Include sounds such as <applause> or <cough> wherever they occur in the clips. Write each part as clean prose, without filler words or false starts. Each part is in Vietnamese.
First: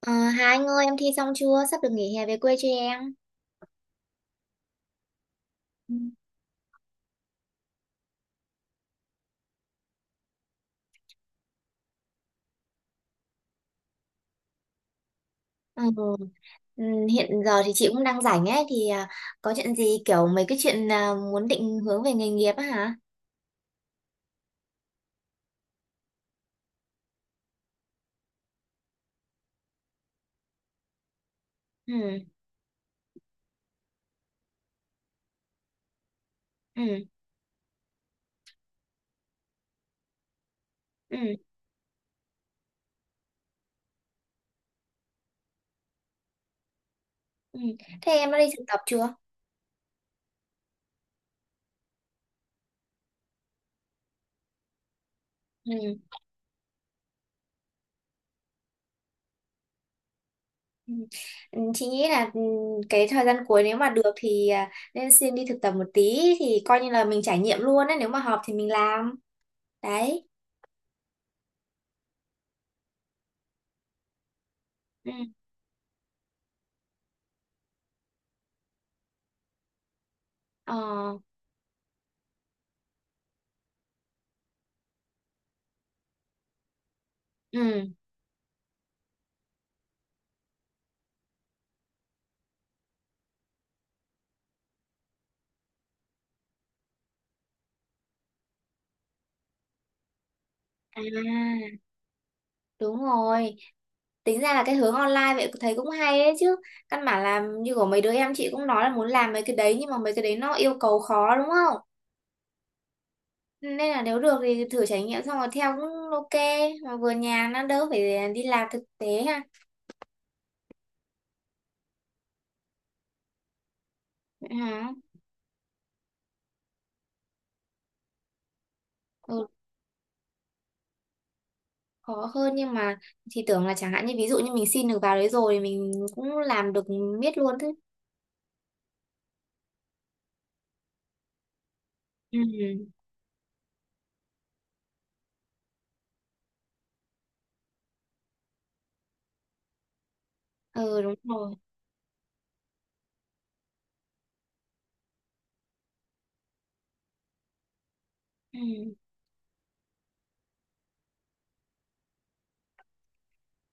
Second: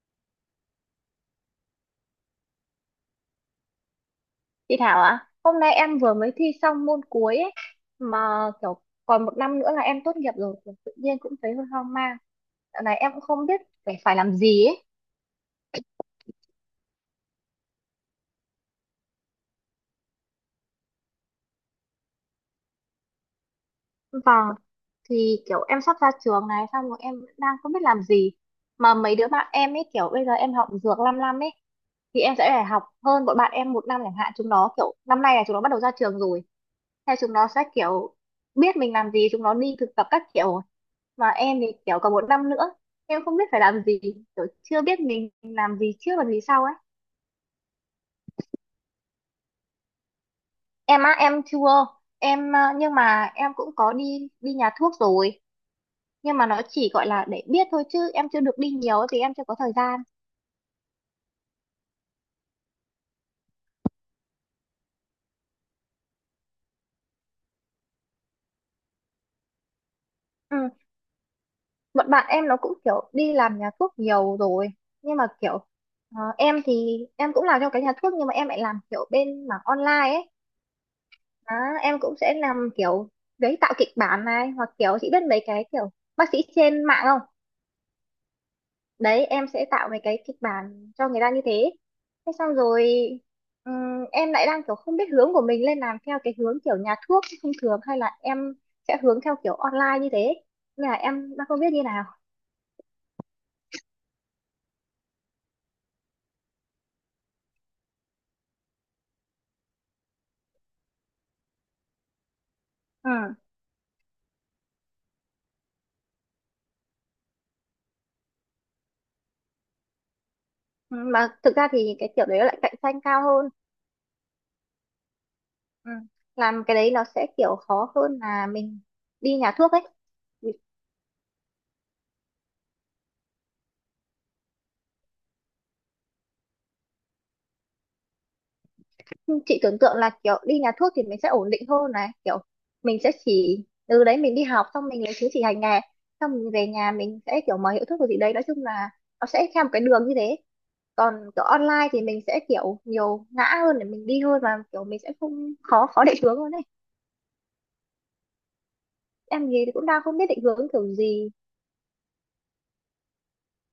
Ờ, Hà Anh ơi, em thi xong chưa? Sắp được nghỉ hè về quê cho em. Chị Thảo ạ, hôm nay Ừ. em vừa mới thi xong môn cuối ấy, mà kiểu còn một năm nữa là em tốt nghiệp rồi, kiểu tự nhiên cũng thấy hơi hoang mang. Dạo này em cũng không biết phải phải làm gì ấy. Ừ. Ừ, hiện giờ thì chị cũng đang rảnh ấy thì có chuyện gì, kiểu mấy cái chuyện muốn định hướng về nghề nghiệp á hả? Vâng, thì kiểu em sắp ra trường này, xong rồi em vẫn đang không biết làm gì. Mà mấy đứa bạn em ấy kiểu bây giờ em học dược 5 năm ấy, Ừ, thì em sẽ phải học hơn bọn bạn em một năm chẳng hạn. Chúng nó kiểu năm nay là chúng nó bắt đầu ra trường rồi, ừ, theo chúng nó sẽ kiểu biết mình làm gì, chúng nó đi thực tập các kiểu. ừ, Mà em thì kiểu còn một năm nữa em không biết phải làm gì, kiểu chưa biết mình làm gì trước và gì sau ấy. ừ. Thế em đã đi thực tập chưa? Em á em chưa, em à, nhưng mà em cũng có đi đi nhà thuốc rồi, Ừ. nhưng mà nó chỉ gọi là để biết thôi chứ em chưa được đi nhiều ấy, vì em chưa có thời gian. Ừ. Ừ, chị nghĩ là cái thời gian cuối nếu mà được thì nên xin đi thực tập một tí thì coi như là mình trải nghiệm luôn ấy, nếu mà hợp thì mình làm. Đấy. Ừ. Bọn bạn em nó cũng kiểu đi làm nhà thuốc nhiều rồi, Ừ. nhưng mà kiểu em thì em cũng làm trong cái nhà thuốc nhưng mà em lại làm kiểu bên mảng online ấy. Ờ. Đó, em cũng sẽ làm kiểu giấy tạo kịch bản này hoặc kiểu chị biết mấy cái kiểu bác sĩ trên mạng không, Ừ. đấy em sẽ tạo mấy cái kịch bản cho người ta như thế. Thế xong rồi em lại đang kiểu không biết hướng của mình lên làm theo cái hướng kiểu nhà thuốc thông thường hay là em sẽ hướng theo kiểu online như thế, nên là em đang không biết À, như nào. đúng rồi. Tính ra là cái hướng online vậy thấy cũng hay ấy chứ, căn bản là như của mấy đứa em chị cũng nói là muốn làm mấy cái đấy, nhưng mà mấy cái đấy nó yêu cầu khó đúng không, Ừ. nên là nếu được thì thử trải nghiệm xong rồi theo cũng ok, mà vừa nhà nó đỡ phải đi làm thực tế ha. Ừ, mà thực ra thì cái kiểu đấy lại cạnh tranh cao hơn. Vậy hả? Ừ. Làm cái đấy nó sẽ kiểu khó hơn là mình đi Ừ, nhà thuốc ấy, khó hơn nhưng mà thì tưởng là chẳng hạn như ví dụ như mình xin được vào đấy rồi thì mình cũng làm được miết luôn thế. chị tưởng tượng là kiểu đi nhà thuốc thì mình sẽ ổn định hơn này, kiểu Ừ, mình sẽ chỉ từ đấy mình đi học xong mình lấy chứng chỉ hành nghề, xong mình về nhà mình sẽ kiểu mở hiệu thuốc rồi gì đấy, nói chung là nó sẽ theo một cái đường như thế. ừ đúng Còn kiểu rồi. online thì mình sẽ kiểu nhiều ngã hơn để mình đi hơn, và kiểu mình sẽ không khó khó định hướng hơn đấy. Ừ. Em gì thì cũng đang không biết định hướng kiểu gì.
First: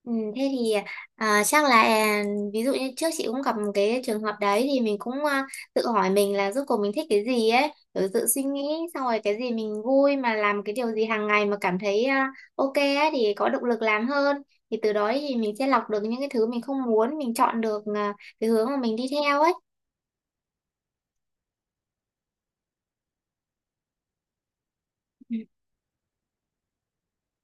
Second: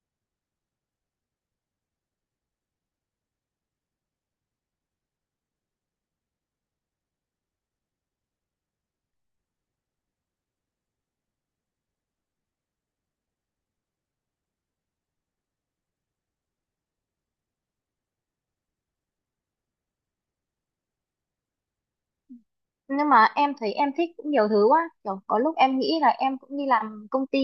Ừ, thế thì chắc là ví dụ như trước chị cũng gặp một cái trường hợp đấy thì mình cũng tự hỏi mình là rốt cuộc mình thích cái gì ấy, rồi tự suy nghĩ, xong rồi cái gì mình vui mà làm, cái điều gì hàng ngày mà cảm thấy ok ấy, thì có động lực làm hơn, thì từ đó thì mình sẽ lọc được những cái thứ mình không muốn, mình chọn được cái hướng mà mình đi theo ấy. Nhưng mà em thấy em thích cũng nhiều thứ quá, kiểu Ừ. có lúc em nghĩ là em cũng đi làm công ty,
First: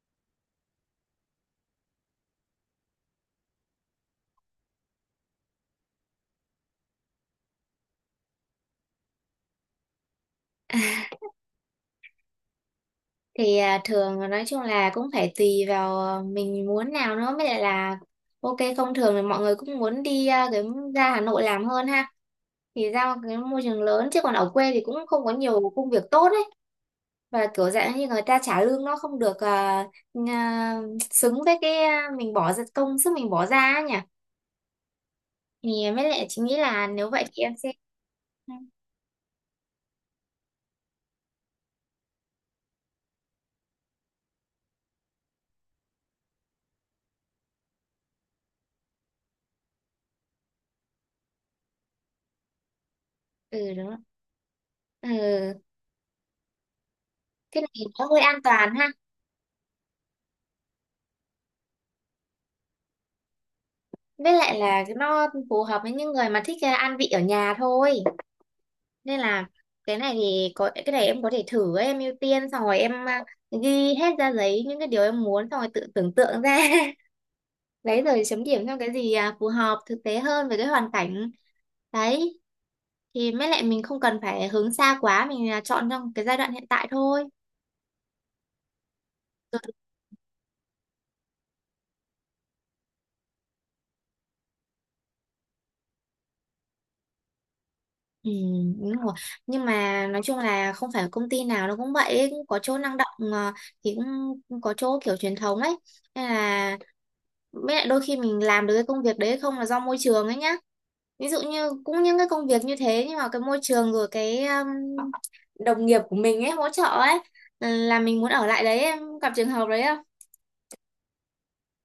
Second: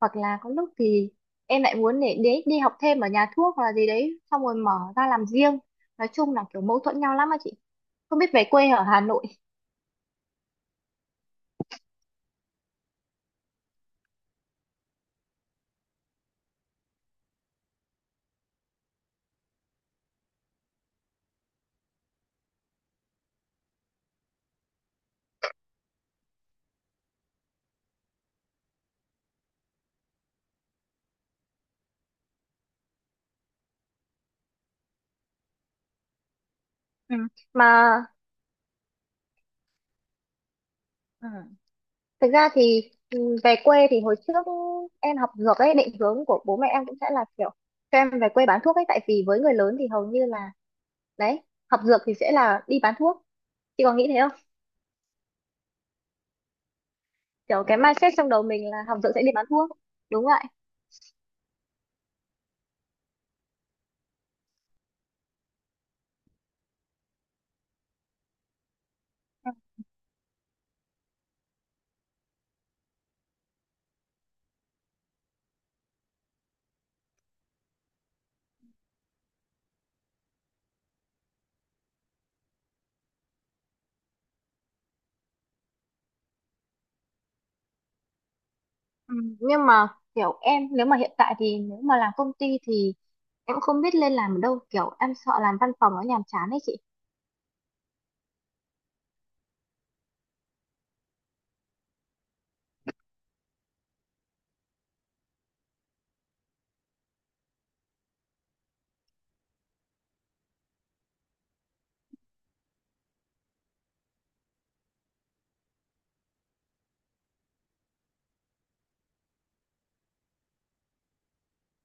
hoặc là có lúc thì em lại muốn để đi học thêm ở nhà thuốc hoặc là gì đấy xong rồi mở ra làm riêng. Nói chung là kiểu mâu thuẫn nhau lắm á chị, không biết về quê ở Hà Nội. Thì thường nói chung là cũng phải tùy vào mình muốn nào nữa mới lại là ok không, thường thì mọi người cũng muốn đi cái ra Hà Nội làm hơn ha, thì ra một cái môi trường lớn, chứ còn ở quê thì cũng không có nhiều công việc tốt ấy, và kiểu dạng như người ta trả lương nó không được à, xứng với cái mình bỏ ra, công sức mình bỏ ra ấy nhỉ, thì mới lại chị nghĩ là nếu Ừ. vậy thì em sẽ. Mà Ừ. thực ra thì về quê thì hồi trước em học dược ấy, định hướng của bố mẹ em cũng sẽ là kiểu cho em về quê bán thuốc ấy, tại vì với người lớn thì hầu như là đấy, học dược thì sẽ là đi bán thuốc, Ừ chị đúng có rồi. nghĩ thế, Ừ, cái kiểu cái này nó mindset hơi trong an đầu mình toàn là ha, học dược sẽ đi bán thuốc. Đúng vậy. với lại là nó phù hợp với những người mà thích ăn vị ở nhà thôi, nên là Ừ, cái này thì có cái này em có thể thử ấy, em ưu tiên xong rồi em ghi hết ra giấy những cái điều em muốn, xong rồi tự tưởng tượng ra <laughs> đấy, rồi chấm điểm theo cái gì phù hợp thực tế hơn với cái hoàn cảnh đấy, thì mới lại mình không cần phải hướng xa quá, mình chọn trong cái giai đoạn hiện tại thôi. Ừ, nhưng mà kiểu em nếu mà hiện tại thì nếu mà làm công ty thì em không biết lên làm ở đâu, kiểu em sợ làm văn phòng nó nhàm chán ấy chị. Ừ, đúng rồi. Nhưng mà nói chung là không phải công ty nào nó cũng vậy ấy. Cũng có chỗ năng động, thì cũng cũng có chỗ kiểu truyền thống ấy, nên là với lại đôi khi mình làm được cái công việc đấy không là do môi trường ấy nhá. Ví dụ như cũng những cái công việc như thế, nhưng mà cái môi trường rồi cái đồng nghiệp của mình ấy hỗ trợ ấy, là mình muốn ở lại đấy, em gặp trường hợp đấy không?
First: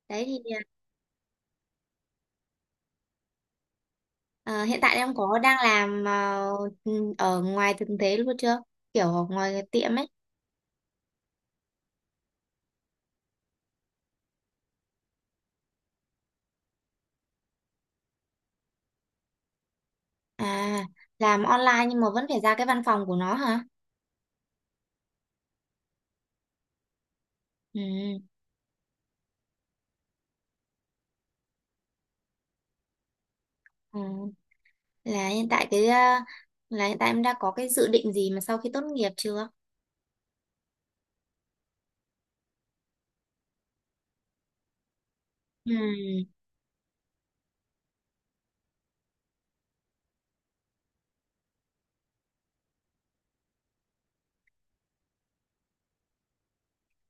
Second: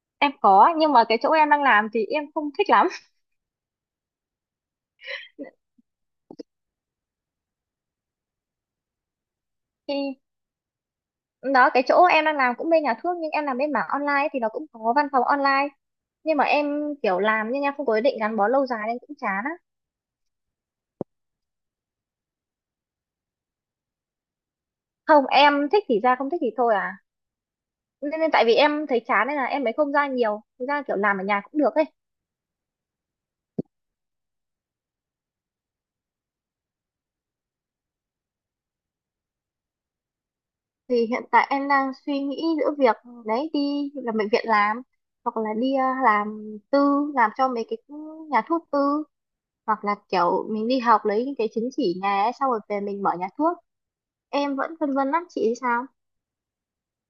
Đấy Em thì. có, nhưng mà cái chỗ em đang làm thì em không thích lắm. Ờ, hiện tại em có đang làm ở ngoài thực tế luôn chưa, kiểu ở ngoài cái tiệm ấy? Thì đó, cái chỗ em đang làm cũng bên nhà thuốc nhưng em làm bên mảng online ấy, thì nó cũng có văn phòng online, nhưng mà em kiểu làm nhưng em không có ý định gắn bó lâu dài nên cũng chán á. À, làm online nhưng mà vẫn phải ra cái văn phòng của nó hả? Không, em thích thì ra không thích thì thôi à, Ừ, nên tại vì em thấy chán nên là em mới không ra nhiều, thực ra kiểu làm ở nhà cũng được ấy. ừ. Là hiện tại cái là hiện tại em đã có cái dự định gì mà sau khi tốt nghiệp chưa? Thì hiện tại em đang suy nghĩ giữa việc đấy, đi làm bệnh viện làm, hoặc là đi Ừ. làm tư, làm cho mấy cái nhà thuốc tư, hoặc là kiểu mình đi học lấy những cái chứng chỉ nhà ấy, xong rồi về mình mở nhà thuốc. Em vẫn phân vân lắm, chị thì sao?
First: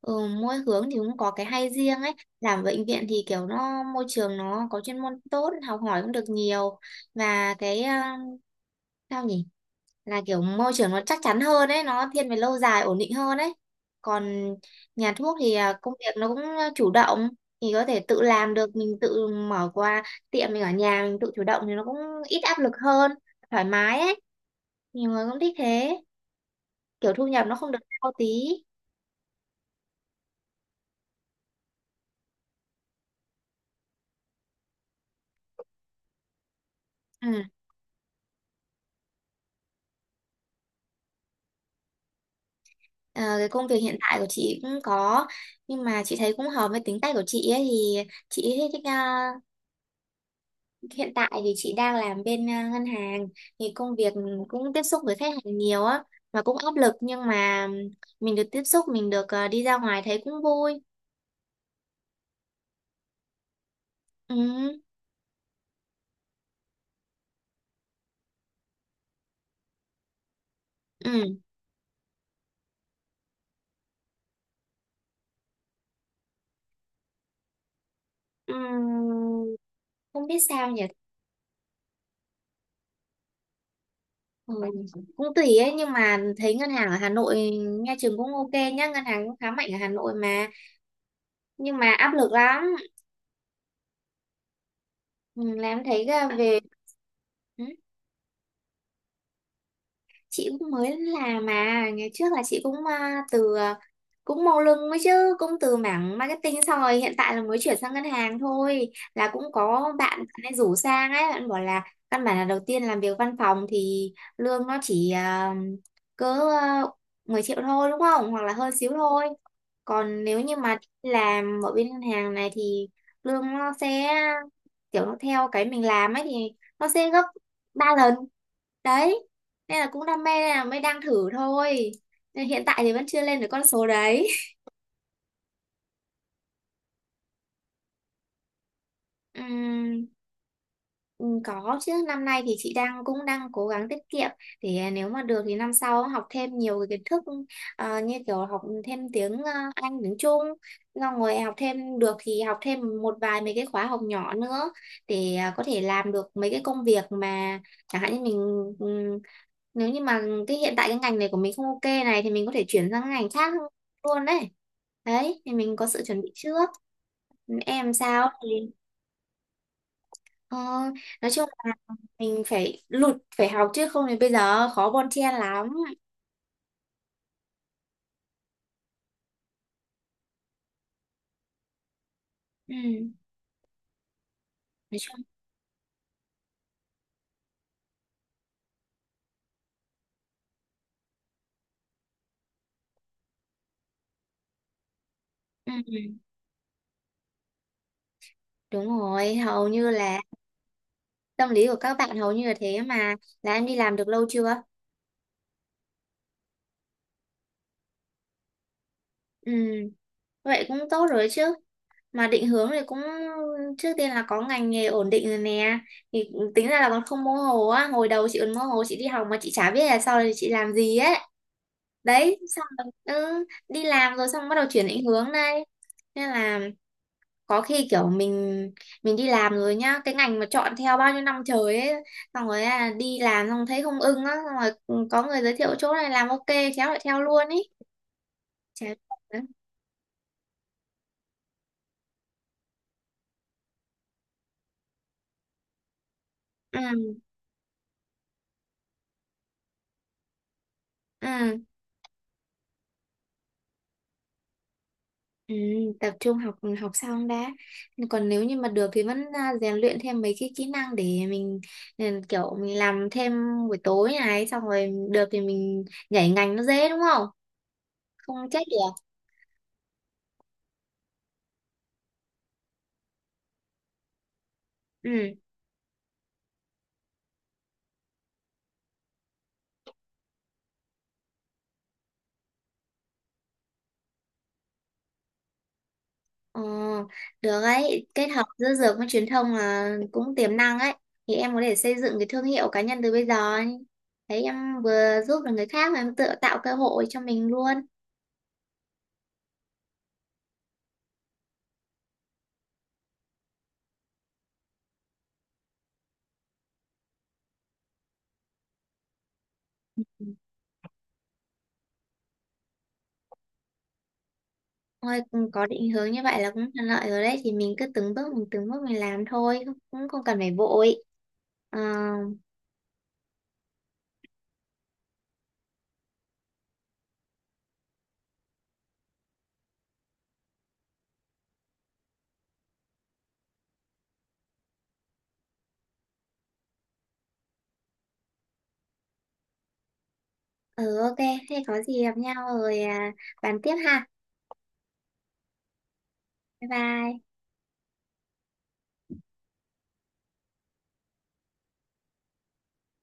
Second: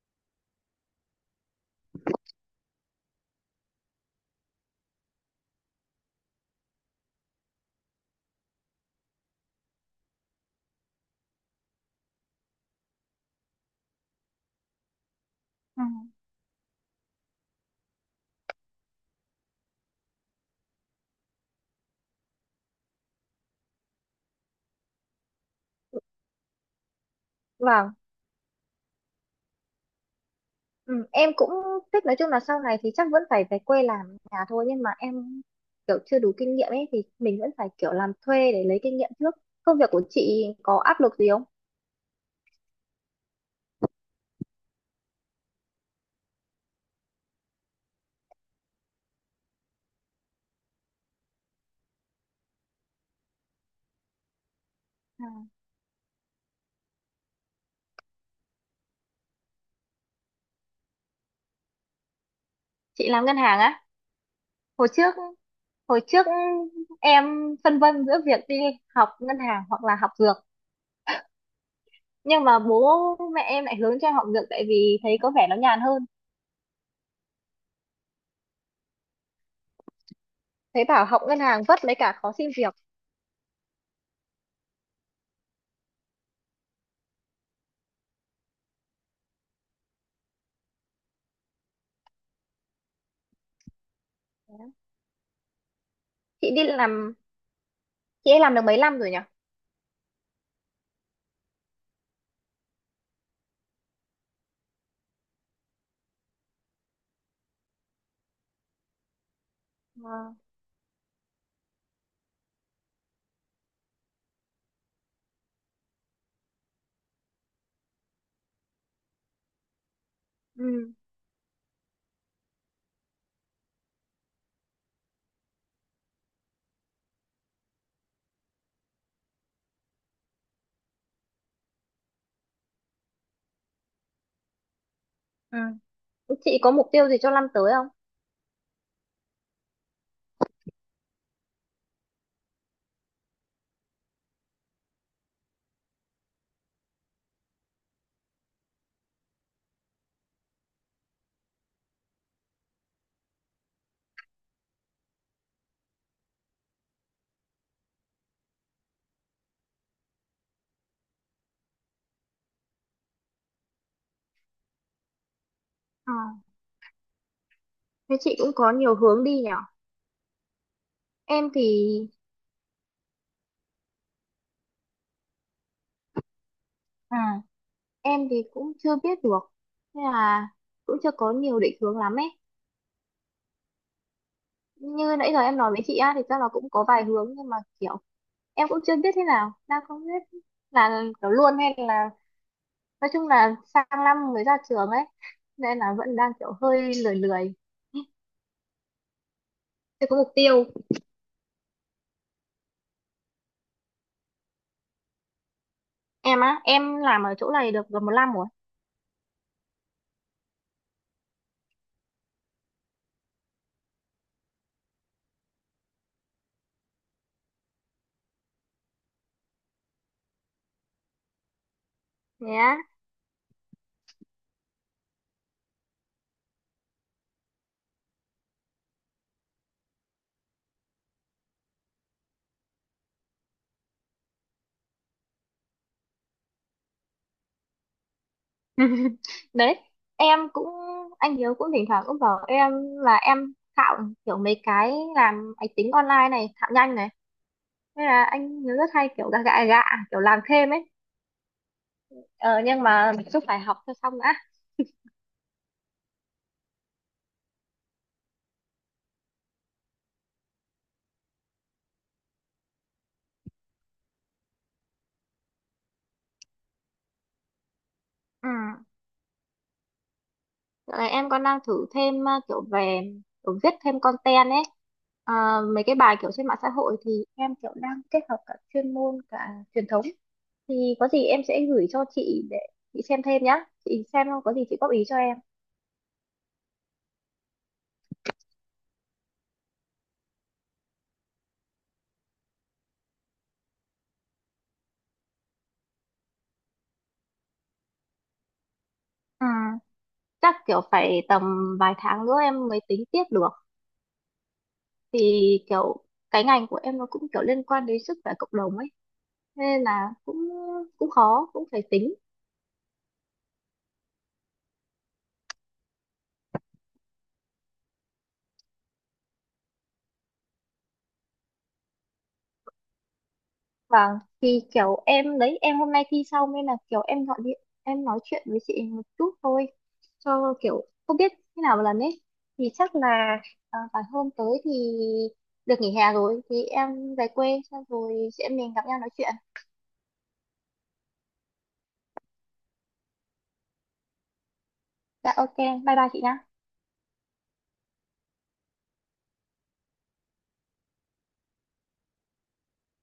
Ừ, mỗi hướng thì cũng có cái hay riêng ấy. Làm bệnh viện thì kiểu nó môi trường nó có chuyên môn tốt, học hỏi cũng được nhiều, và cái sao nhỉ, là kiểu môi trường nó chắc chắn hơn ấy, nó thiên về lâu dài ổn định hơn ấy. Còn nhà thuốc thì Ừ. công việc nó cũng chủ động, thì có thể tự làm được, mình tự mở qua tiệm mình ở nhà, mình tự chủ động thì nó cũng ít áp lực hơn, thoải mái ấy, nhiều người cũng thích thế, kiểu thu nhập nó không được Vâng, cao tí. ừ, em cũng thích, nói chung là sau này thì chắc vẫn phải về quê làm nhà thôi, nhưng mà em kiểu chưa đủ kinh nghiệm ấy, thì Ừ. mình vẫn phải kiểu làm thuê để lấy kinh nghiệm trước. Công việc của chị có áp lực gì không? Ờ, cái công việc hiện tại của chị cũng có, nhưng mà chị thấy cũng hợp với tính cách của chị ấy, thì chị thích hiện tại thì chị đang làm bên ngân hàng, thì công việc cũng tiếp xúc với Ừ. khách hàng nhiều á, và cũng áp lực nhưng mà mình được tiếp xúc, mình được đi ra ngoài thấy cũng vui. Chị làm ngân hàng á? Ừ, Hồi trước hồi trước em phân vân giữa việc đi học ngân hàng hoặc là học dược, ừ, nhưng mà bố mẹ em lại hướng cho em học dược tại vì thấy có vẻ nó nhàn hơn, ừ, không biết sao nhỉ. thấy bảo học ngân hàng vất lấy cả khó xin việc. Ừ, cũng tùy ấy, nhưng mà thấy ngân hàng ở Hà Nội nghe chừng cũng ok nhá, ngân hàng cũng khá mạnh ở Hà Nội mà, nhưng mà áp lực lắm. Ừ, làm thấy là Chị về. đi làm, ừ, chị ấy làm được mấy năm rồi nhỉ? chị cũng mới làm mà, ngày trước là chị cũng từ cũng màu lưng mới chứ, cũng từ mảng marketing xong rồi hiện tại là mới chuyển sang ngân hàng thôi, là cũng có bạn bạn Ờ, ấy rủ sang ấy, bạn bảo là căn bản là đầu tiên làm việc văn phòng thì lương nó chỉ cỡ 10 triệu thôi đúng không, hoặc là hơn xíu thôi, còn nếu như mà ừ, làm ở bên ngân hàng này thì lương nó sẽ kiểu nó theo cái mình làm ấy, thì nó sẽ gấp 3 lần đấy, nên là cũng đam mê nên là mới đang thử thôi, nên hiện tại thì vẫn chưa lên được con số đấy. ừ. Chị có mục tiêu gì cho năm tới không? <laughs> Ừm, ừ, có chứ, năm nay thì chị cũng đang cố gắng tiết kiệm, để nếu mà được thì năm sau học thêm nhiều cái kiến thức, như kiểu học thêm tiếng Anh, tiếng Trung, xong rồi học thêm được thì học thêm một vài mấy cái khóa học nhỏ nữa, để có thể làm được mấy cái công việc mà chẳng hạn như mình. ừ, nếu như mà cái hiện tại cái ngành này của mình không ok này thì mình có thể chuyển sang cái ngành khác luôn đấy. Đấy thì mình có sự Ờ, chuẩn bị trước. Em thế sao? chị cũng có nhiều hướng đi nhỉ? Ờ, nói chung Em thì là mình phải lụt phải học, chứ không thì bây giờ khó bon chen lắm. Ừ. em thì cũng chưa biết được, nên là cũng chưa có nhiều định hướng lắm ấy. Ừ, nói Như chung. nãy giờ em nói với chị á, thì chắc là cũng có vài hướng nhưng mà kiểu em cũng chưa biết thế nào, đang không biết là kiểu luôn hay là, nói chung là sang năm mới ra trường ấy, nên là vẫn Ừ, đang kiểu hơi lười lười, đúng rồi, hầu như chưa có là mục tiêu. tâm lý của các bạn hầu như là thế mà. Là em đi làm được lâu chưa? Em á em làm ở chỗ này được gần một năm rồi. Ừ, vậy cũng tốt rồi chứ, mà định hướng thì cũng trước tiên là có ngành nghề ổn định rồi nè, thì tính ra là còn không mơ hồ á, hồi đầu chị còn mơ hồ, chị đi học mà chị chả biết là sau này chị làm gì ấy. Đấy, Thế xong á? rồi đi làm rồi, xong bắt đầu chuyển định hướng đây, nên là có khi kiểu mình đi làm rồi nhá, cái ngành mà chọn theo bao nhiêu năm trời ấy, xong rồi đi làm xong thấy không ưng á, xong rồi có người giới thiệu chỗ này làm ok, khéo lại theo luôn ý, chả. <laughs> Ừ, Đấy em cũng, anh Hiếu cũng thỉnh thoảng cũng bảo em là em thạo kiểu mấy cái làm máy tính online này thạo ừ, nhanh này, nên là anh Hiếu rất hay kiểu gạ gạ gạ kiểu làm thêm ấy. ừ, Ờ, nhưng mà mình cũng phải học cho xong đã. ừ, tập trung học, học xong đã, còn nếu như mà được thì vẫn rèn luyện thêm mấy cái kỹ năng để mình. Ừ, kiểu mình làm thêm buổi tối này xong rồi được thì mình nhảy ngành nó dễ đúng không, không Ừ. chết được. Dạo này em còn đang thử thêm kiểu về kiểu viết thêm content ấy. Ừ. Ờ, mấy cái bài kiểu trên mạng xã hội thì em kiểu đang kết hợp cả chuyên môn cả truyền thống, thì có gì em sẽ gửi cho chị để chị xem thêm nhá, chị xem không có gì chị góp ý cho em. Ờ, được ấy, kết hợp giữa dược với truyền thông là cũng tiềm năng ấy. Thì em có thể xây dựng cái thương hiệu cá nhân từ bây giờ ấy. Thấy em vừa giúp được người khác mà em tự tạo cơ hội cho mình luôn. À, chắc kiểu phải tầm vài tháng nữa em mới tính tiếp được, thì kiểu cái ngành của em nó cũng kiểu liên quan đến sức khỏe cộng đồng ấy, nên là cũng cũng khó cũng phải tính. Thôi ừ, có định hướng như vậy là cũng thuận lợi rồi đấy. Thì mình cứ từng bước mình làm thôi, cũng không cần phải vội. Ờ, Vâng, thì kiểu em đấy, em hôm nay thi xong nên là kiểu em gọi điện, em nói chuyện với chị một chút thôi, cho kiểu không biết thế nào một lần ấy. Thì chắc là phải hôm tới thì được nghỉ hè rồi, thì em về quê, xong rồi chị em mình gặp nhau nói chuyện. ừ ok, thế có gì gặp nhau rồi bàn tiếp ha. Dạ ok, bye bye chị nhá. Bye bye.